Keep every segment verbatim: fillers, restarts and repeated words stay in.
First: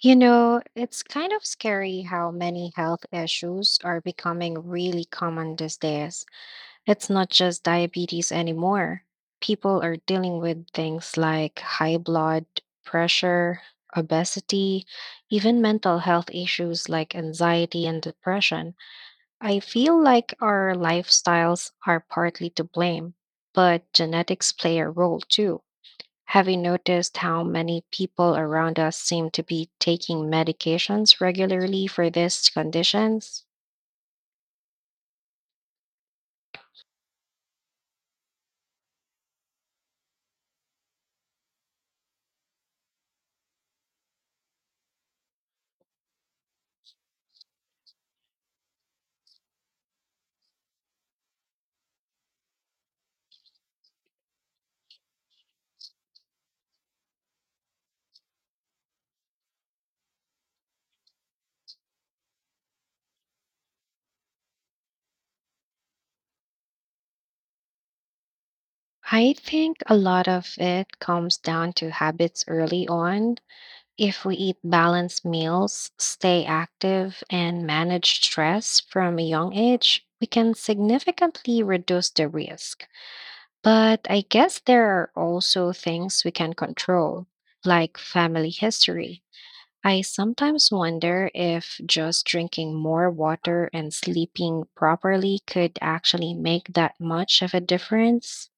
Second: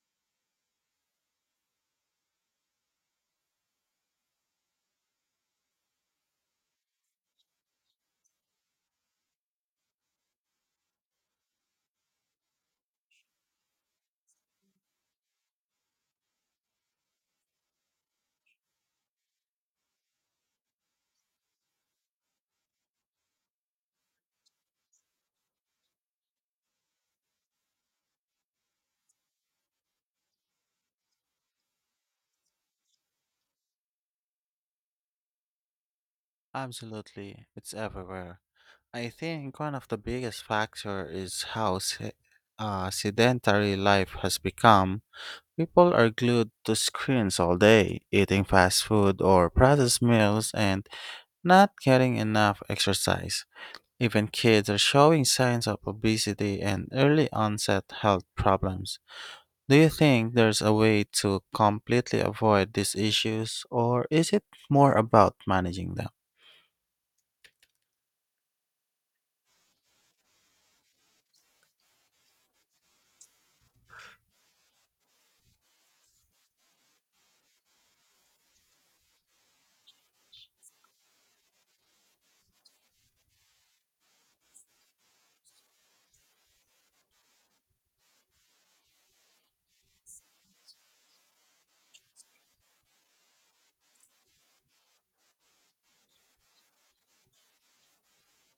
You know, it's kind of scary how many health issues are becoming really common these days. It's not just diabetes anymore. People are dealing with things like high blood pressure, obesity, even mental health issues like anxiety and depression. I feel like our lifestyles are partly to blame, but genetics play a role too. Have you noticed how many people around us seem to be taking medications regularly for these conditions? Absolutely, it's everywhere. I think one of the biggest factor is how se- uh, sedentary life has become. People are glued to screens all day, eating fast food or processed meals and not getting enough exercise. Even kids are showing signs of obesity and early onset health problems. Do you think there's a way to completely avoid these issues, or is it more about managing them? I think a lot of it comes down to habits early on. If we eat balanced meals, stay active, and manage stress from a young age, we can significantly reduce the risk. But I guess there are also things we can control, like family history. I sometimes wonder if just drinking more water and sleeping properly could actually make that much of a difference.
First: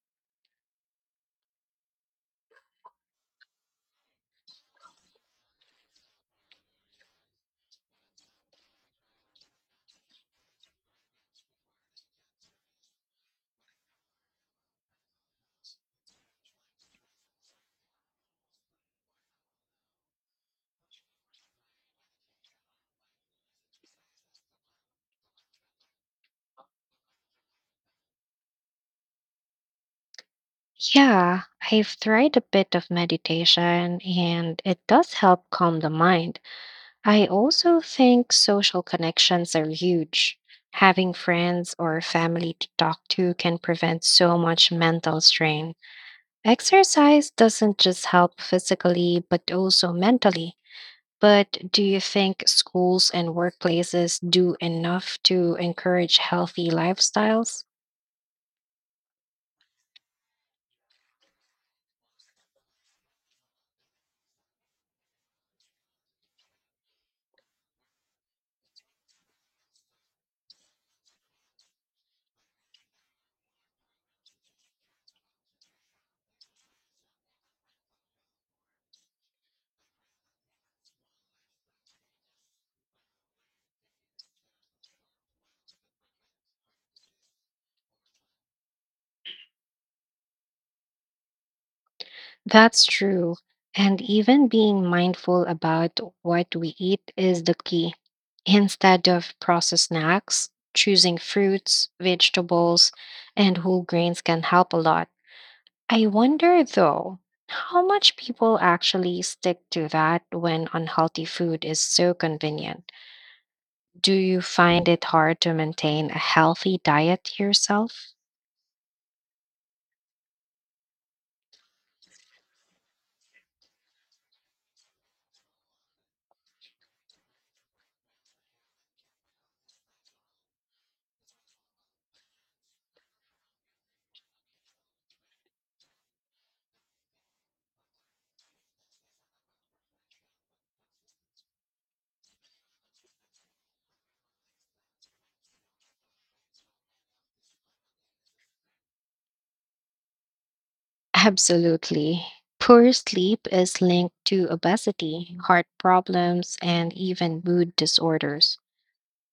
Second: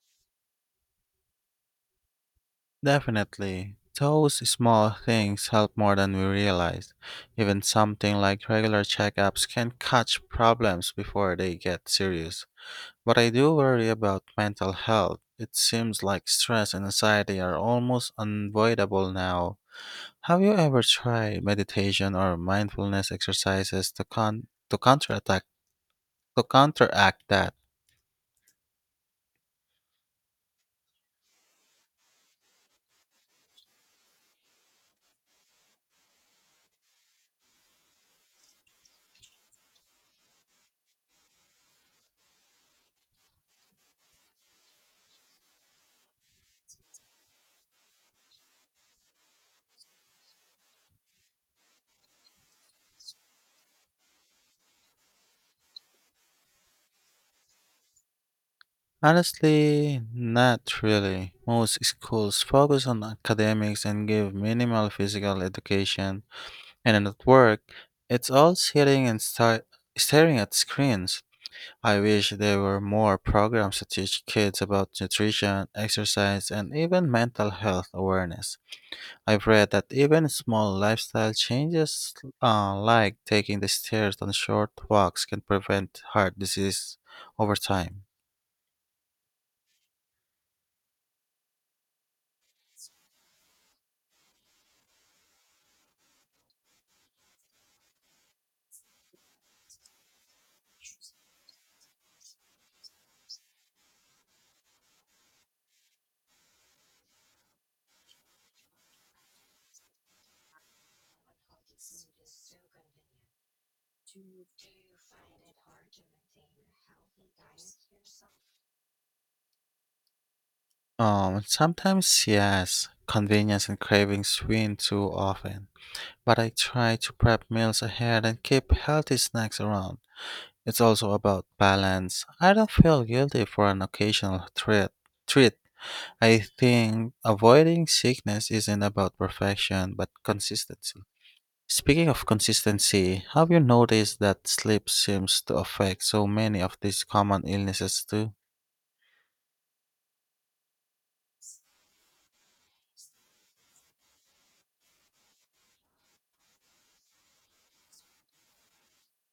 Definitely. Those small things help more than we realize. Even something like regular checkups can catch problems before they get serious. But I do worry about mental health. It seems like stress and anxiety are almost unavoidable now. Have you ever tried meditation or mindfulness exercises to con- to counterattack to counteract that? Yeah, I've tried a bit of meditation and it does help calm the mind. I also think social connections are huge. Having friends or family to talk to can prevent so much mental strain. Exercise doesn't just help physically, but also mentally. But do you think schools and workplaces do enough to encourage healthy lifestyles? Honestly, not really. Most schools focus on academics and give minimal physical education, and at work, it's all sitting and sta- staring at screens. I wish there were more programs to teach kids about nutrition, exercise, and even mental health awareness. I've read that even small lifestyle changes, uh, like taking the stairs on short walks, can prevent heart disease over time. That's true. And even being mindful about what we eat is the key. Instead of processed snacks, choosing fruits, vegetables, and whole grains can help a lot. I wonder though, how much people actually stick to that when unhealthy food is so convenient? Do you find it hard to maintain a healthy diet yourself? Um, sometimes yes, convenience and cravings win too often. But I try to prep meals ahead and keep healthy snacks around. It's also about balance. I don't feel guilty for an occasional treat. Treat. I think avoiding sickness isn't about perfection, but consistency. Speaking of consistency, have you noticed that sleep seems to affect so many of these common illnesses too? Absolutely. Poor sleep is linked to obesity, heart problems, and even mood disorders.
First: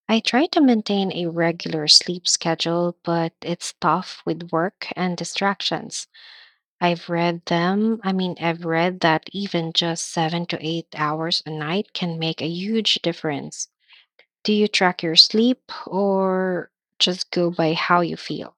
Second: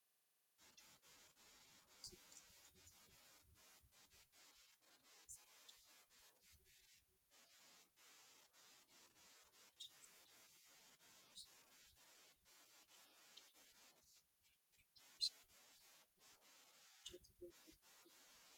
I try to maintain a regular sleep schedule, but it's tough with work and distractions. I've read them, I mean, I've read that even just seven to eight hours a night can make a huge difference. Do you track your sleep or just go by how you feel?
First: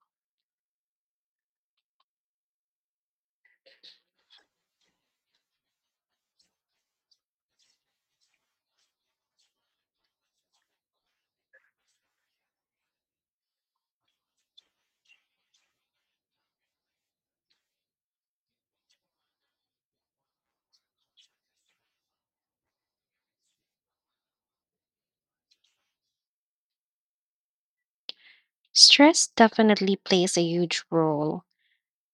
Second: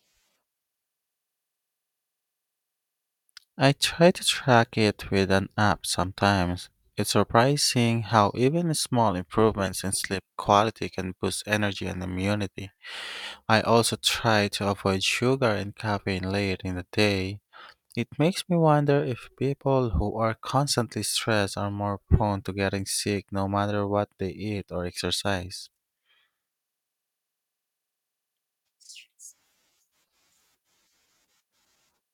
I try to track it with an app sometimes. It's surprising how even small improvements in sleep quality can boost energy and immunity. I also try to avoid sugar and caffeine late in the day. It makes me wonder if people who are constantly stressed are more prone to getting sick no matter what they eat or exercise. Stress definitely plays a huge role.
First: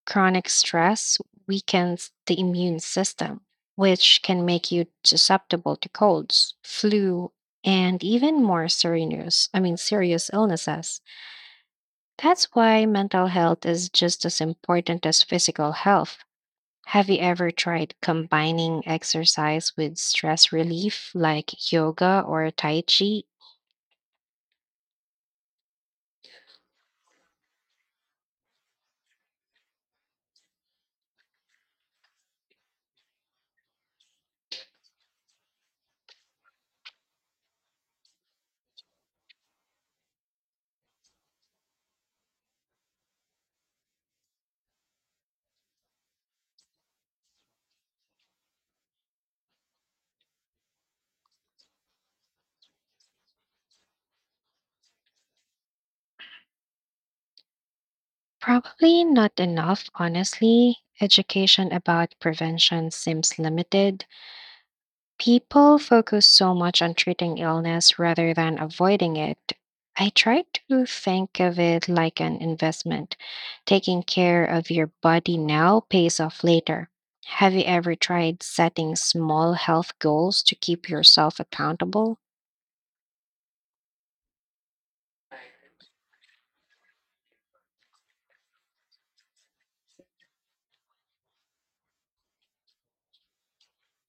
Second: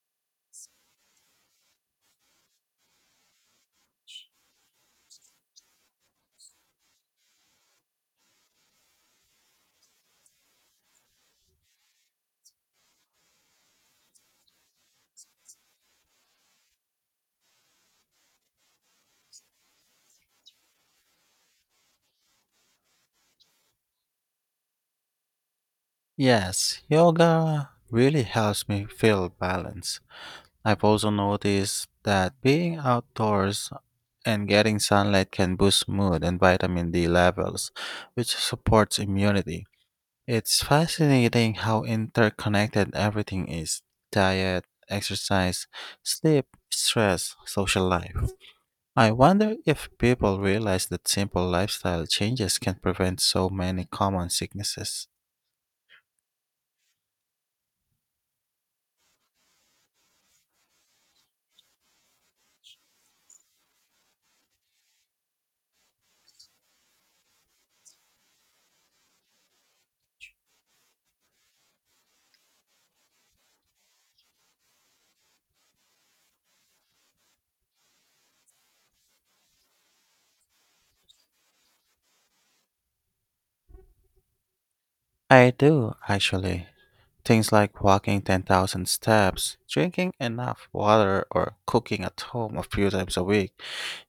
Chronic stress weakens the immune system, which can make you susceptible to colds, flu, and even more serious, I mean serious illnesses. That's why mental health is just as important as physical health. Have you ever tried combining exercise with stress relief like yoga or tai chi? Yes, yoga really helps me feel balanced. I've also noticed that being outdoors and getting sunlight can boost mood and vitamin D levels, which supports immunity. It's fascinating how interconnected everything is: diet, exercise, sleep, stress, social life. I wonder if people realize that simple lifestyle changes can prevent so many common sicknesses. Probably not enough, honestly. Education about prevention seems limited. People focus so much on treating illness rather than avoiding it. I try to think of it like an investment. Taking care of your body now pays off later. Have you ever tried setting small health goals to keep yourself accountable? I do, actually. Things like walking ten thousand steps, drinking enough water, or cooking at home a few times a week.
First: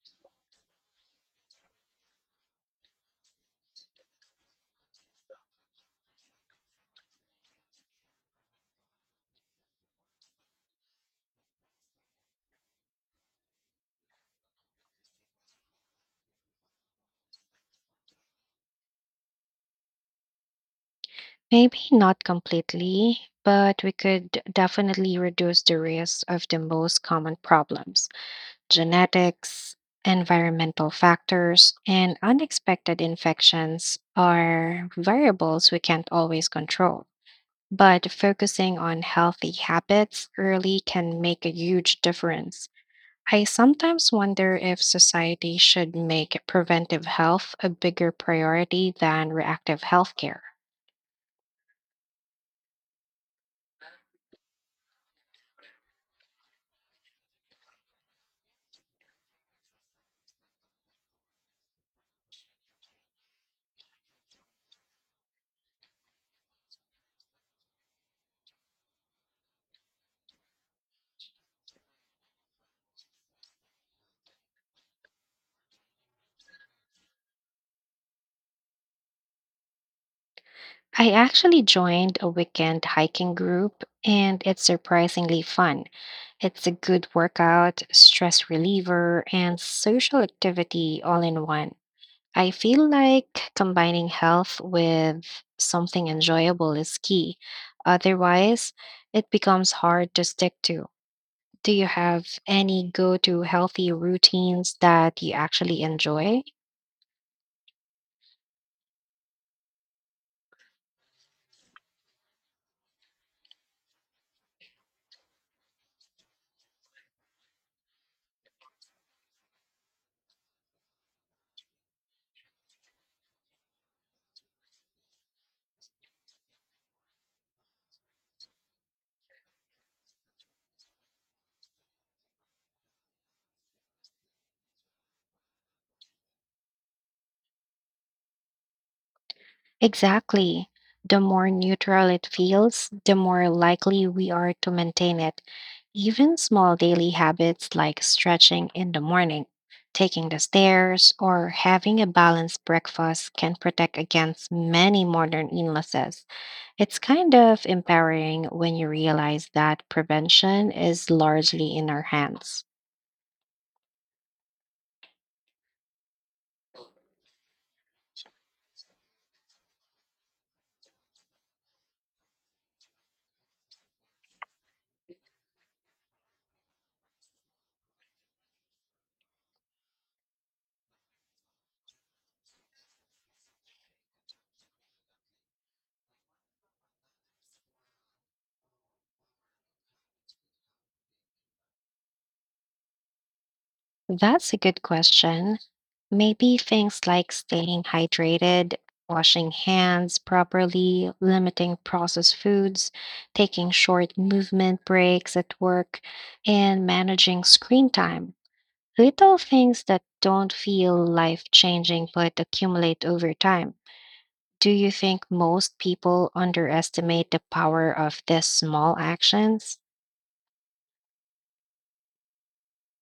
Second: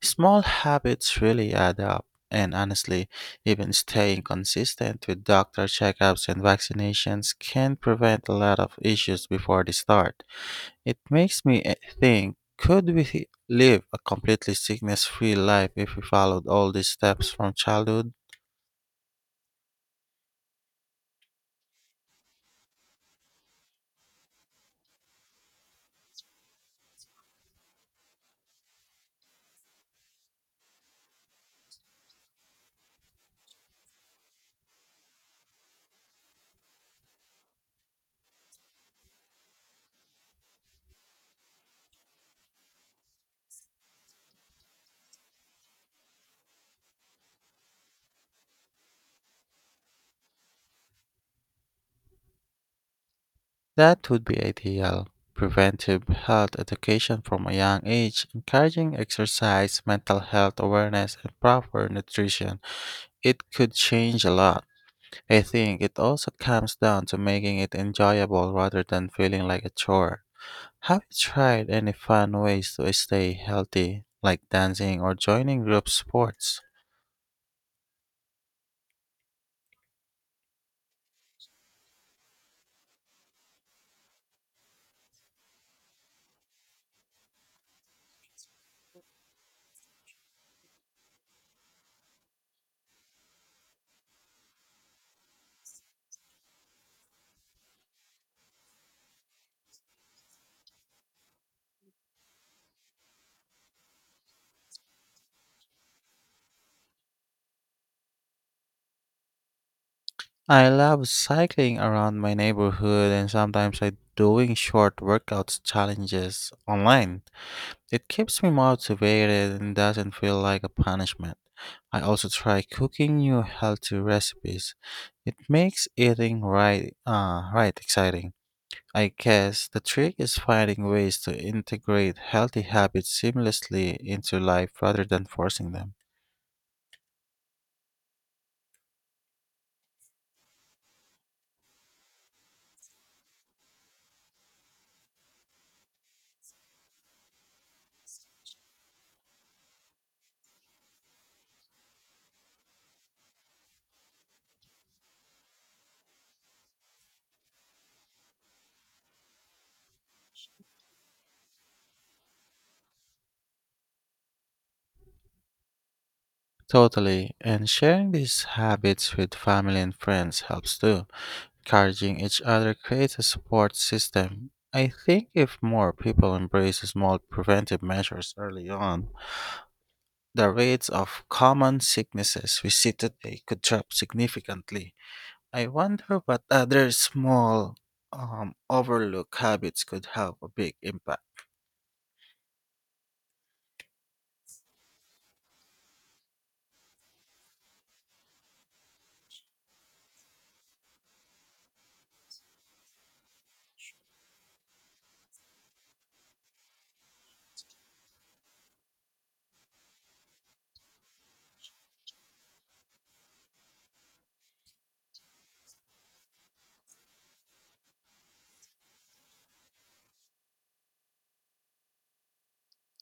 Small habits really add up, and honestly, even staying consistent with doctor checkups and vaccinations can prevent a lot of issues before they start. It makes me eh, think, could we live a completely sickness free life if we followed all these steps from childhood? Maybe not completely, but we could definitely reduce the risk of the most common problems. Genetics, environmental factors, and unexpected infections are variables we can't always control. But focusing on healthy habits early can make a huge difference. I sometimes wonder if society should make preventive health a bigger priority than reactive healthcare. That would be ideal. Preventive health education from a young age, encouraging exercise, mental health awareness, and proper nutrition. It could change a lot. I think it also comes down to making it enjoyable rather than feeling like a chore. Have you tried any fun ways to stay healthy, like dancing or joining group sports? I actually joined a weekend hiking group, and it's surprisingly fun. It's a good workout, stress reliever, and social activity all in one. I feel like combining health with something enjoyable is key. Otherwise, it becomes hard to stick to. Do you have any go to healthy routines that you actually enjoy? I love cycling around my neighborhood and sometimes I doing short workouts challenges online. It keeps me motivated and doesn't feel like a punishment. I also try cooking new healthy recipes. It makes eating right uh, right exciting. I guess the trick is finding ways to integrate healthy habits seamlessly into life rather than forcing them. Exactly. The more neutral it feels, the more likely we are to maintain it. Even small daily habits like stretching in the morning, taking the stairs, or having a balanced breakfast can protect against many modern illnesses. It's kind of empowering when you realize that prevention is largely in our hands. Totally, and sharing these habits with family and friends helps too. Encouraging each other creates a support system. I think if more people embrace small preventive measures early on, the rates of common sicknesses we see today could drop significantly. I wonder what other small, um, overlooked habits could have a big impact. That's a good question. Maybe things like staying hydrated, washing hands properly, limiting processed foods, taking short movement breaks at work, and managing screen time. Little things that don't feel life changing but accumulate over time. Do you think most people underestimate the power of these small actions?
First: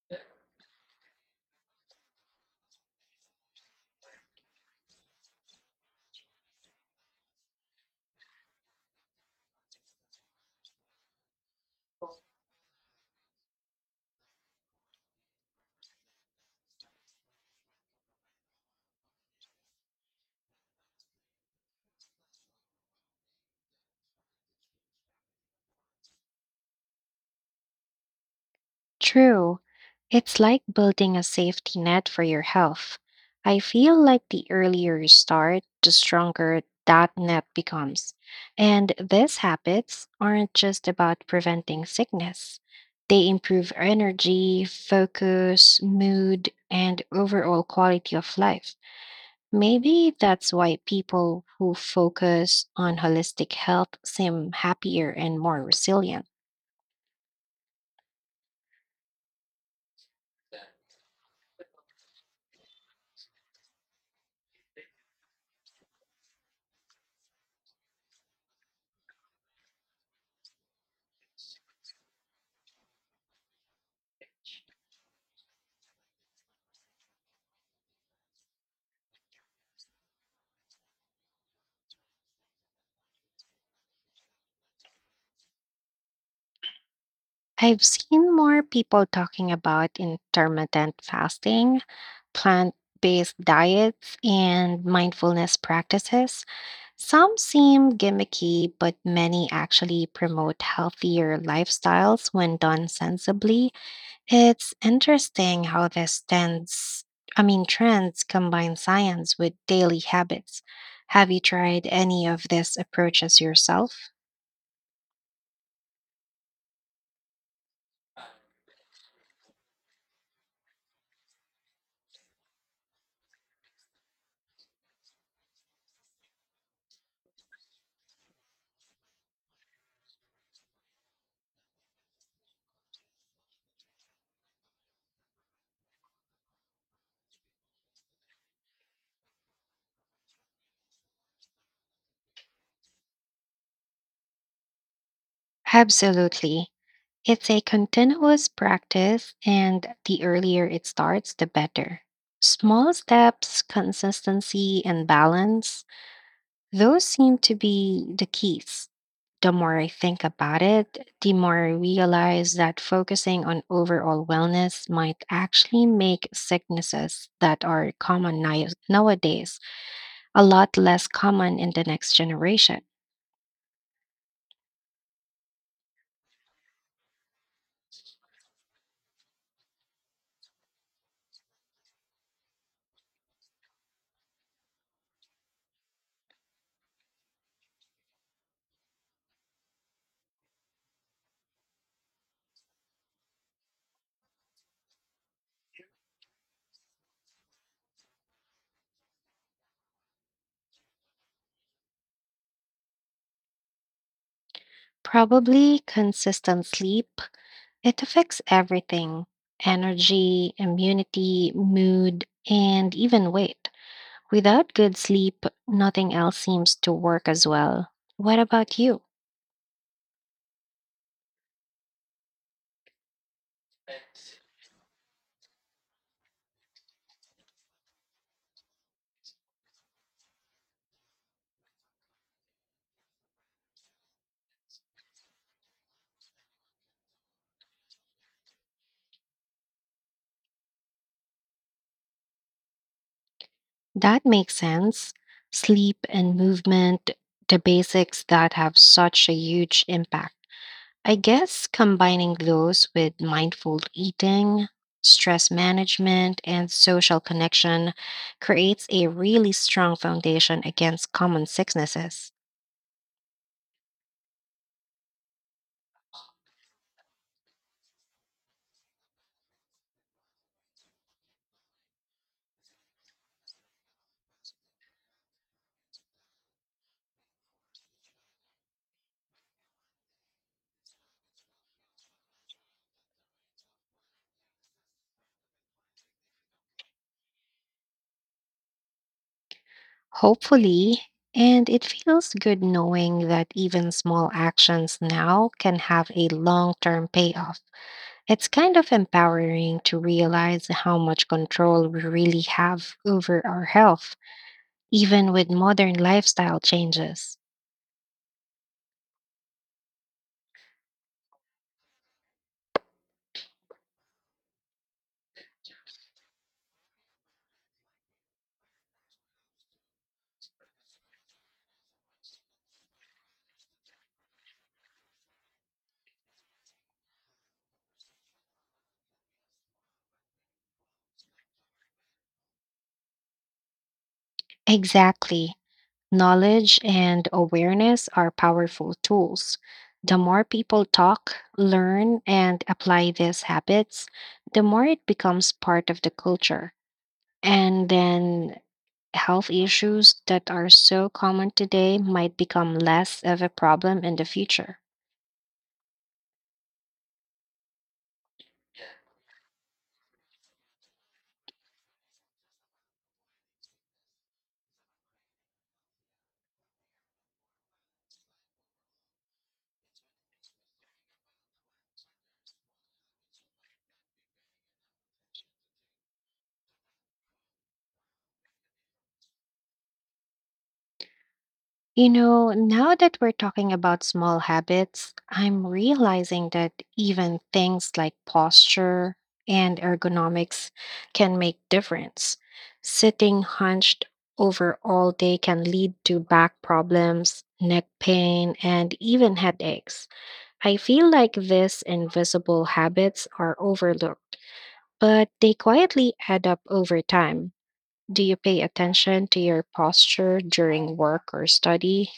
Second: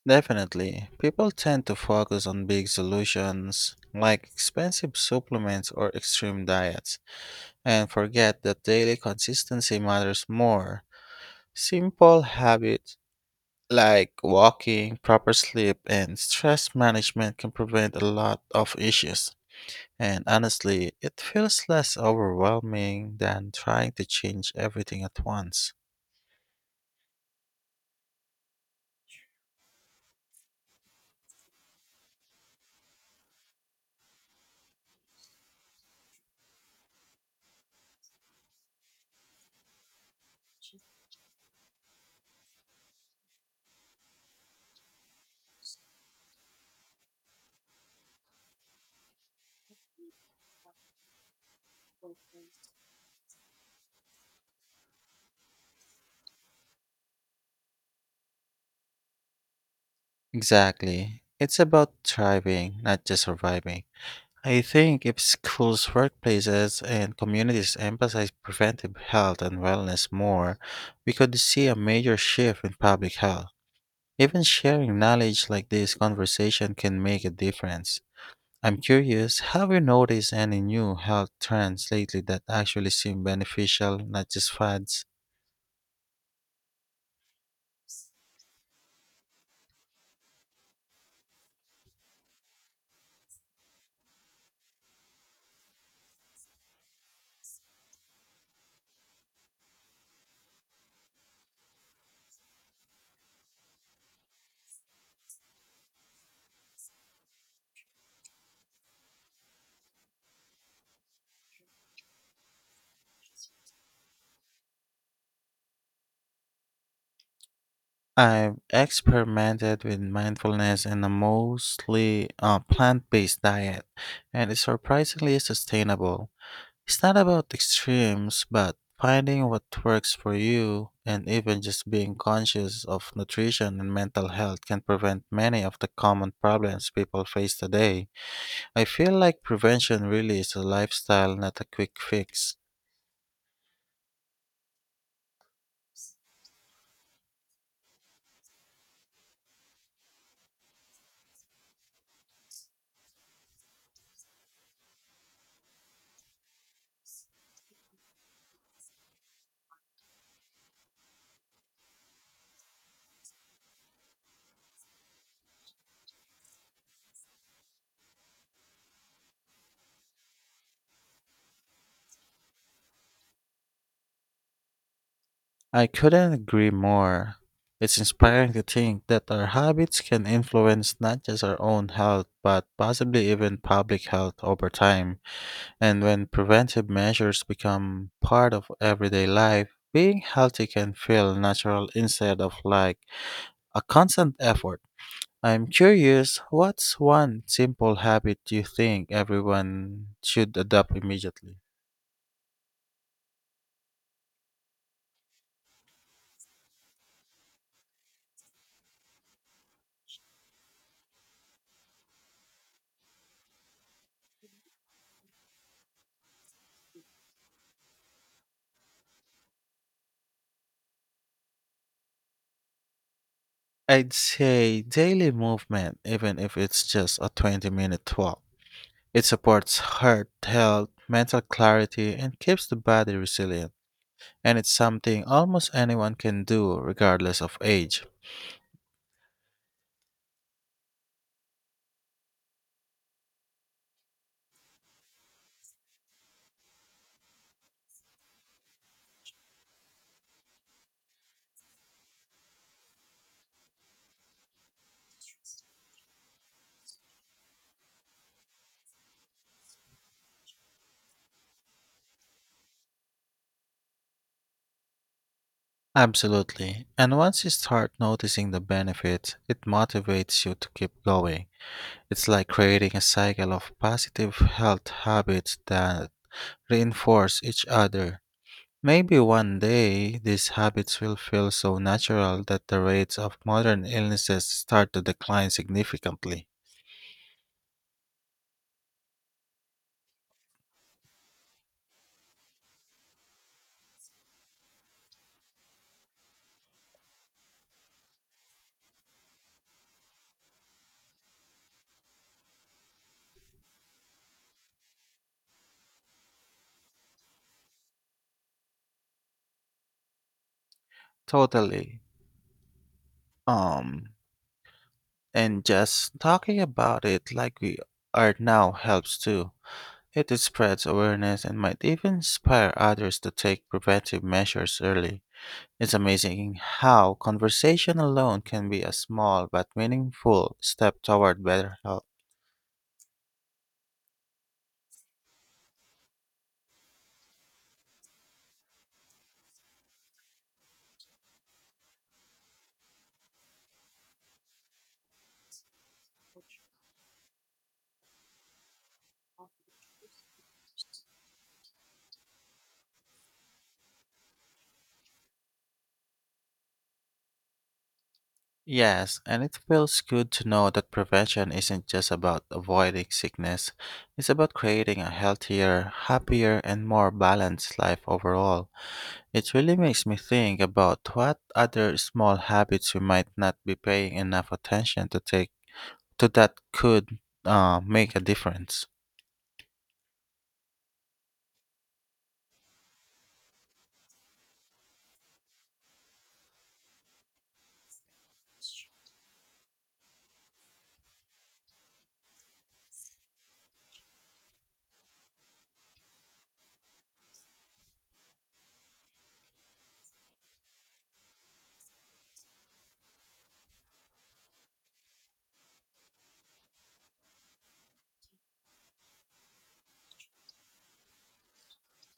Definitely, people tend to focus on big solutions like expensive supplements or extreme diets and forget that daily consistency matters more. Simple habits like walking, proper sleep, and stress management can prevent a lot of issues. And honestly, it feels less overwhelming than trying to change everything at once. True. It's like building a safety net for your health. I feel like the earlier you start, the stronger that net becomes. And these habits aren't just about preventing sickness, they improve energy, focus, mood, and overall quality of life. Maybe that's why people who focus on holistic health seem happier and more resilient. Exactly. It's about thriving, not just surviving. I think if schools, workplaces, and communities emphasize preventive health and wellness more, we could see a major shift in public health. Even sharing knowledge like this conversation can make a difference. I'm curious, have you noticed any new health trends lately that actually seem beneficial, not just fads? I've seen more people talking about intermittent fasting, plant based diets, and mindfulness practices. Some seem gimmicky, but many actually promote healthier lifestyles when done sensibly. It's interesting how this tends, I mean, trends combine science with daily habits. Have you tried any of these approaches yourself? I've experimented with mindfulness and a mostly uh, plant based diet, and it's surprisingly sustainable. It's not about extremes, but finding what works for you, and even just being conscious of nutrition and mental health can prevent many of the common problems people face today. I feel like prevention really is a lifestyle, not a quick fix. Absolutely. It's a continuous practice, and the earlier it starts, the better. Small steps, consistency, and balance, those seem to be the keys. The more I think about it, the more I realize that focusing on overall wellness might actually make sicknesses that are common ni- nowadays a lot less common in the next generation. I couldn't agree more. It's inspiring to think that our habits can influence not just our own health, but possibly even public health over time. And when preventive measures become part of everyday life, being healthy can feel natural instead of like a constant effort. I'm curious, what's one simple habit you think everyone should adopt immediately? Probably consistent sleep. It affects everything: energy, immunity, mood, and even weight. Without good sleep, nothing else seems to work as well. What about you? I'd say daily movement, even if it's just a twenty minute walk. It supports heart health, mental clarity, and keeps the body resilient. And it's something almost anyone can do, regardless of age. That makes sense. Sleep and movement, the basics that have such a huge impact. I guess combining those with mindful eating, stress management, and social connection creates a really strong foundation against common sicknesses. Absolutely. And once you start noticing the benefits, it motivates you to keep going. It's like creating a cycle of positive health habits that reinforce each other. Maybe one day these habits will feel so natural that the rates of modern illnesses start to decline significantly. Hopefully. And it feels good knowing that even small actions now can have a long term payoff. It's kind of empowering to realize how much control we really have over our health, even with modern lifestyle changes. Totally. Um, and just talking about it like we are now helps too. It spreads awareness and might even inspire others to take preventive measures early. It's amazing how conversation alone can be a small but meaningful step toward better health. Exactly. Knowledge and awareness are powerful tools. The more people talk, learn, and apply these habits, the more it becomes part of the culture, and then health issues that are so common today might become less of a problem in the future. Yes, and it feels good to know that prevention isn't just about avoiding sickness, it's about creating a healthier, happier, and more balanced life overall. It really makes me think about what other small habits we might not be paying enough attention to take to that could uh, make a difference. You know, now that we're talking about small habits, I'm realizing that even things like posture and ergonomics can make difference. Sitting hunched over all day can lead to back problems, neck pain, and even headaches. I feel like these invisible habits are overlooked, but they quietly add up over time. Do you pay attention to your posture during work or study?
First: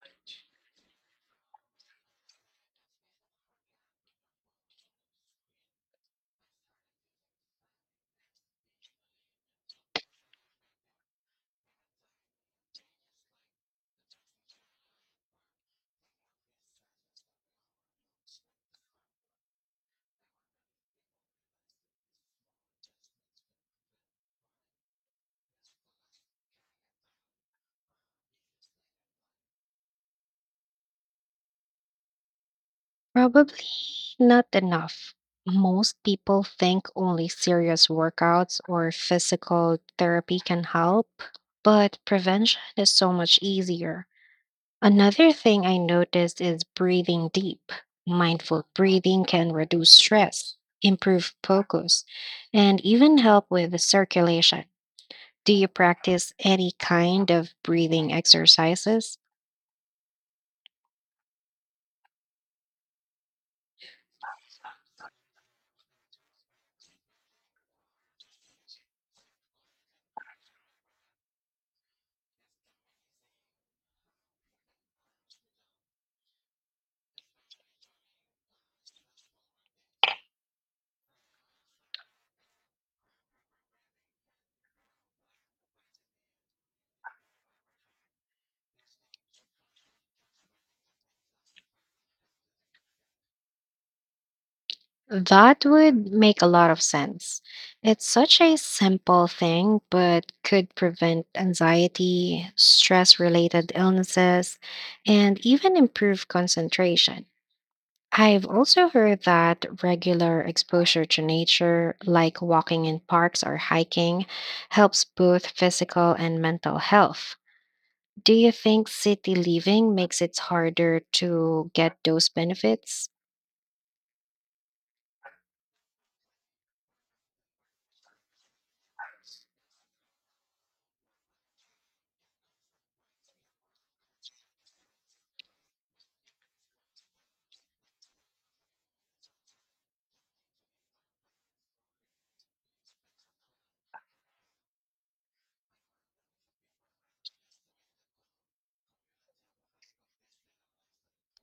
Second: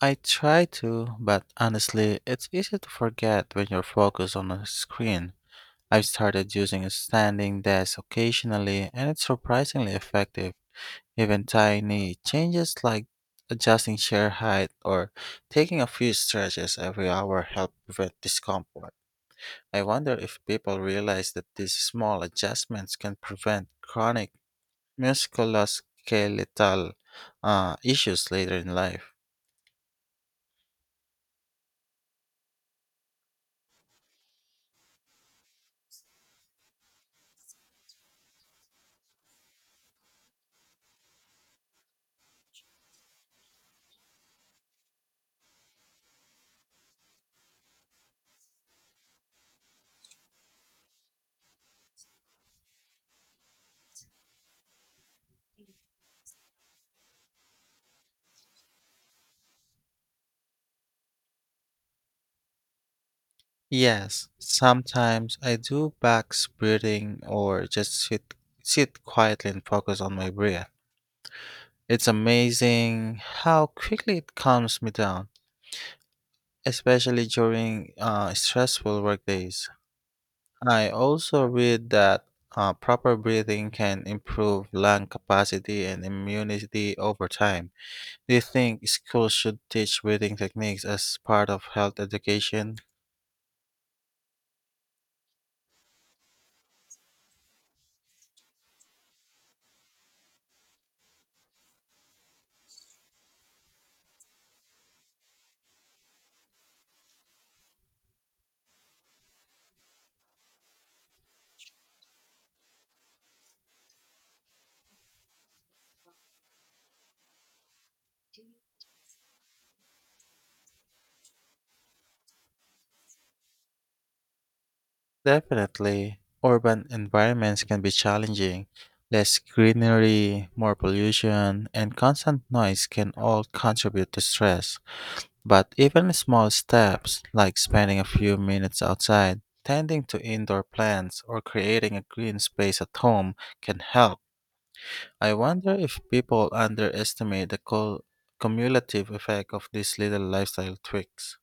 I try to, but honestly, it's easy to forget when you're focused on a screen. I've started using a standing desk occasionally, and it's surprisingly effective. Even tiny changes like adjusting chair height or taking a few stretches every hour help prevent discomfort. I wonder if people realize that these small adjustments can prevent chronic musculoskeletal uh, issues later in life. Probably not enough. Most people think only serious workouts or physical therapy can help, but prevention is so much easier. Another thing I noticed is breathing deep. Mindful breathing can reduce stress, improve focus, and even help with the circulation. Do you practice any kind of breathing exercises? Yes, sometimes I do back breathing or just sit, sit quietly and focus on my breath. It's amazing how quickly it calms me down, especially during uh, stressful work days. I also read that uh, proper breathing can improve lung capacity and immunity over time. Do you think schools should teach breathing techniques as part of health education? That would make a lot of sense. It's such a simple thing, but could prevent anxiety, stress related illnesses, and even improve concentration. I've also heard that regular exposure to nature, like walking in parks or hiking, helps both physical and mental health. Do you think city living makes it harder to get those benefits? Definitely. Urban environments can be challenging. Less greenery, more pollution, and constant noise can all contribute to stress. But even small steps, like spending a few minutes outside, tending to indoor plants, or creating a green space at home, can help. I wonder if people underestimate the cul- cumulative effect of these little lifestyle tweaks.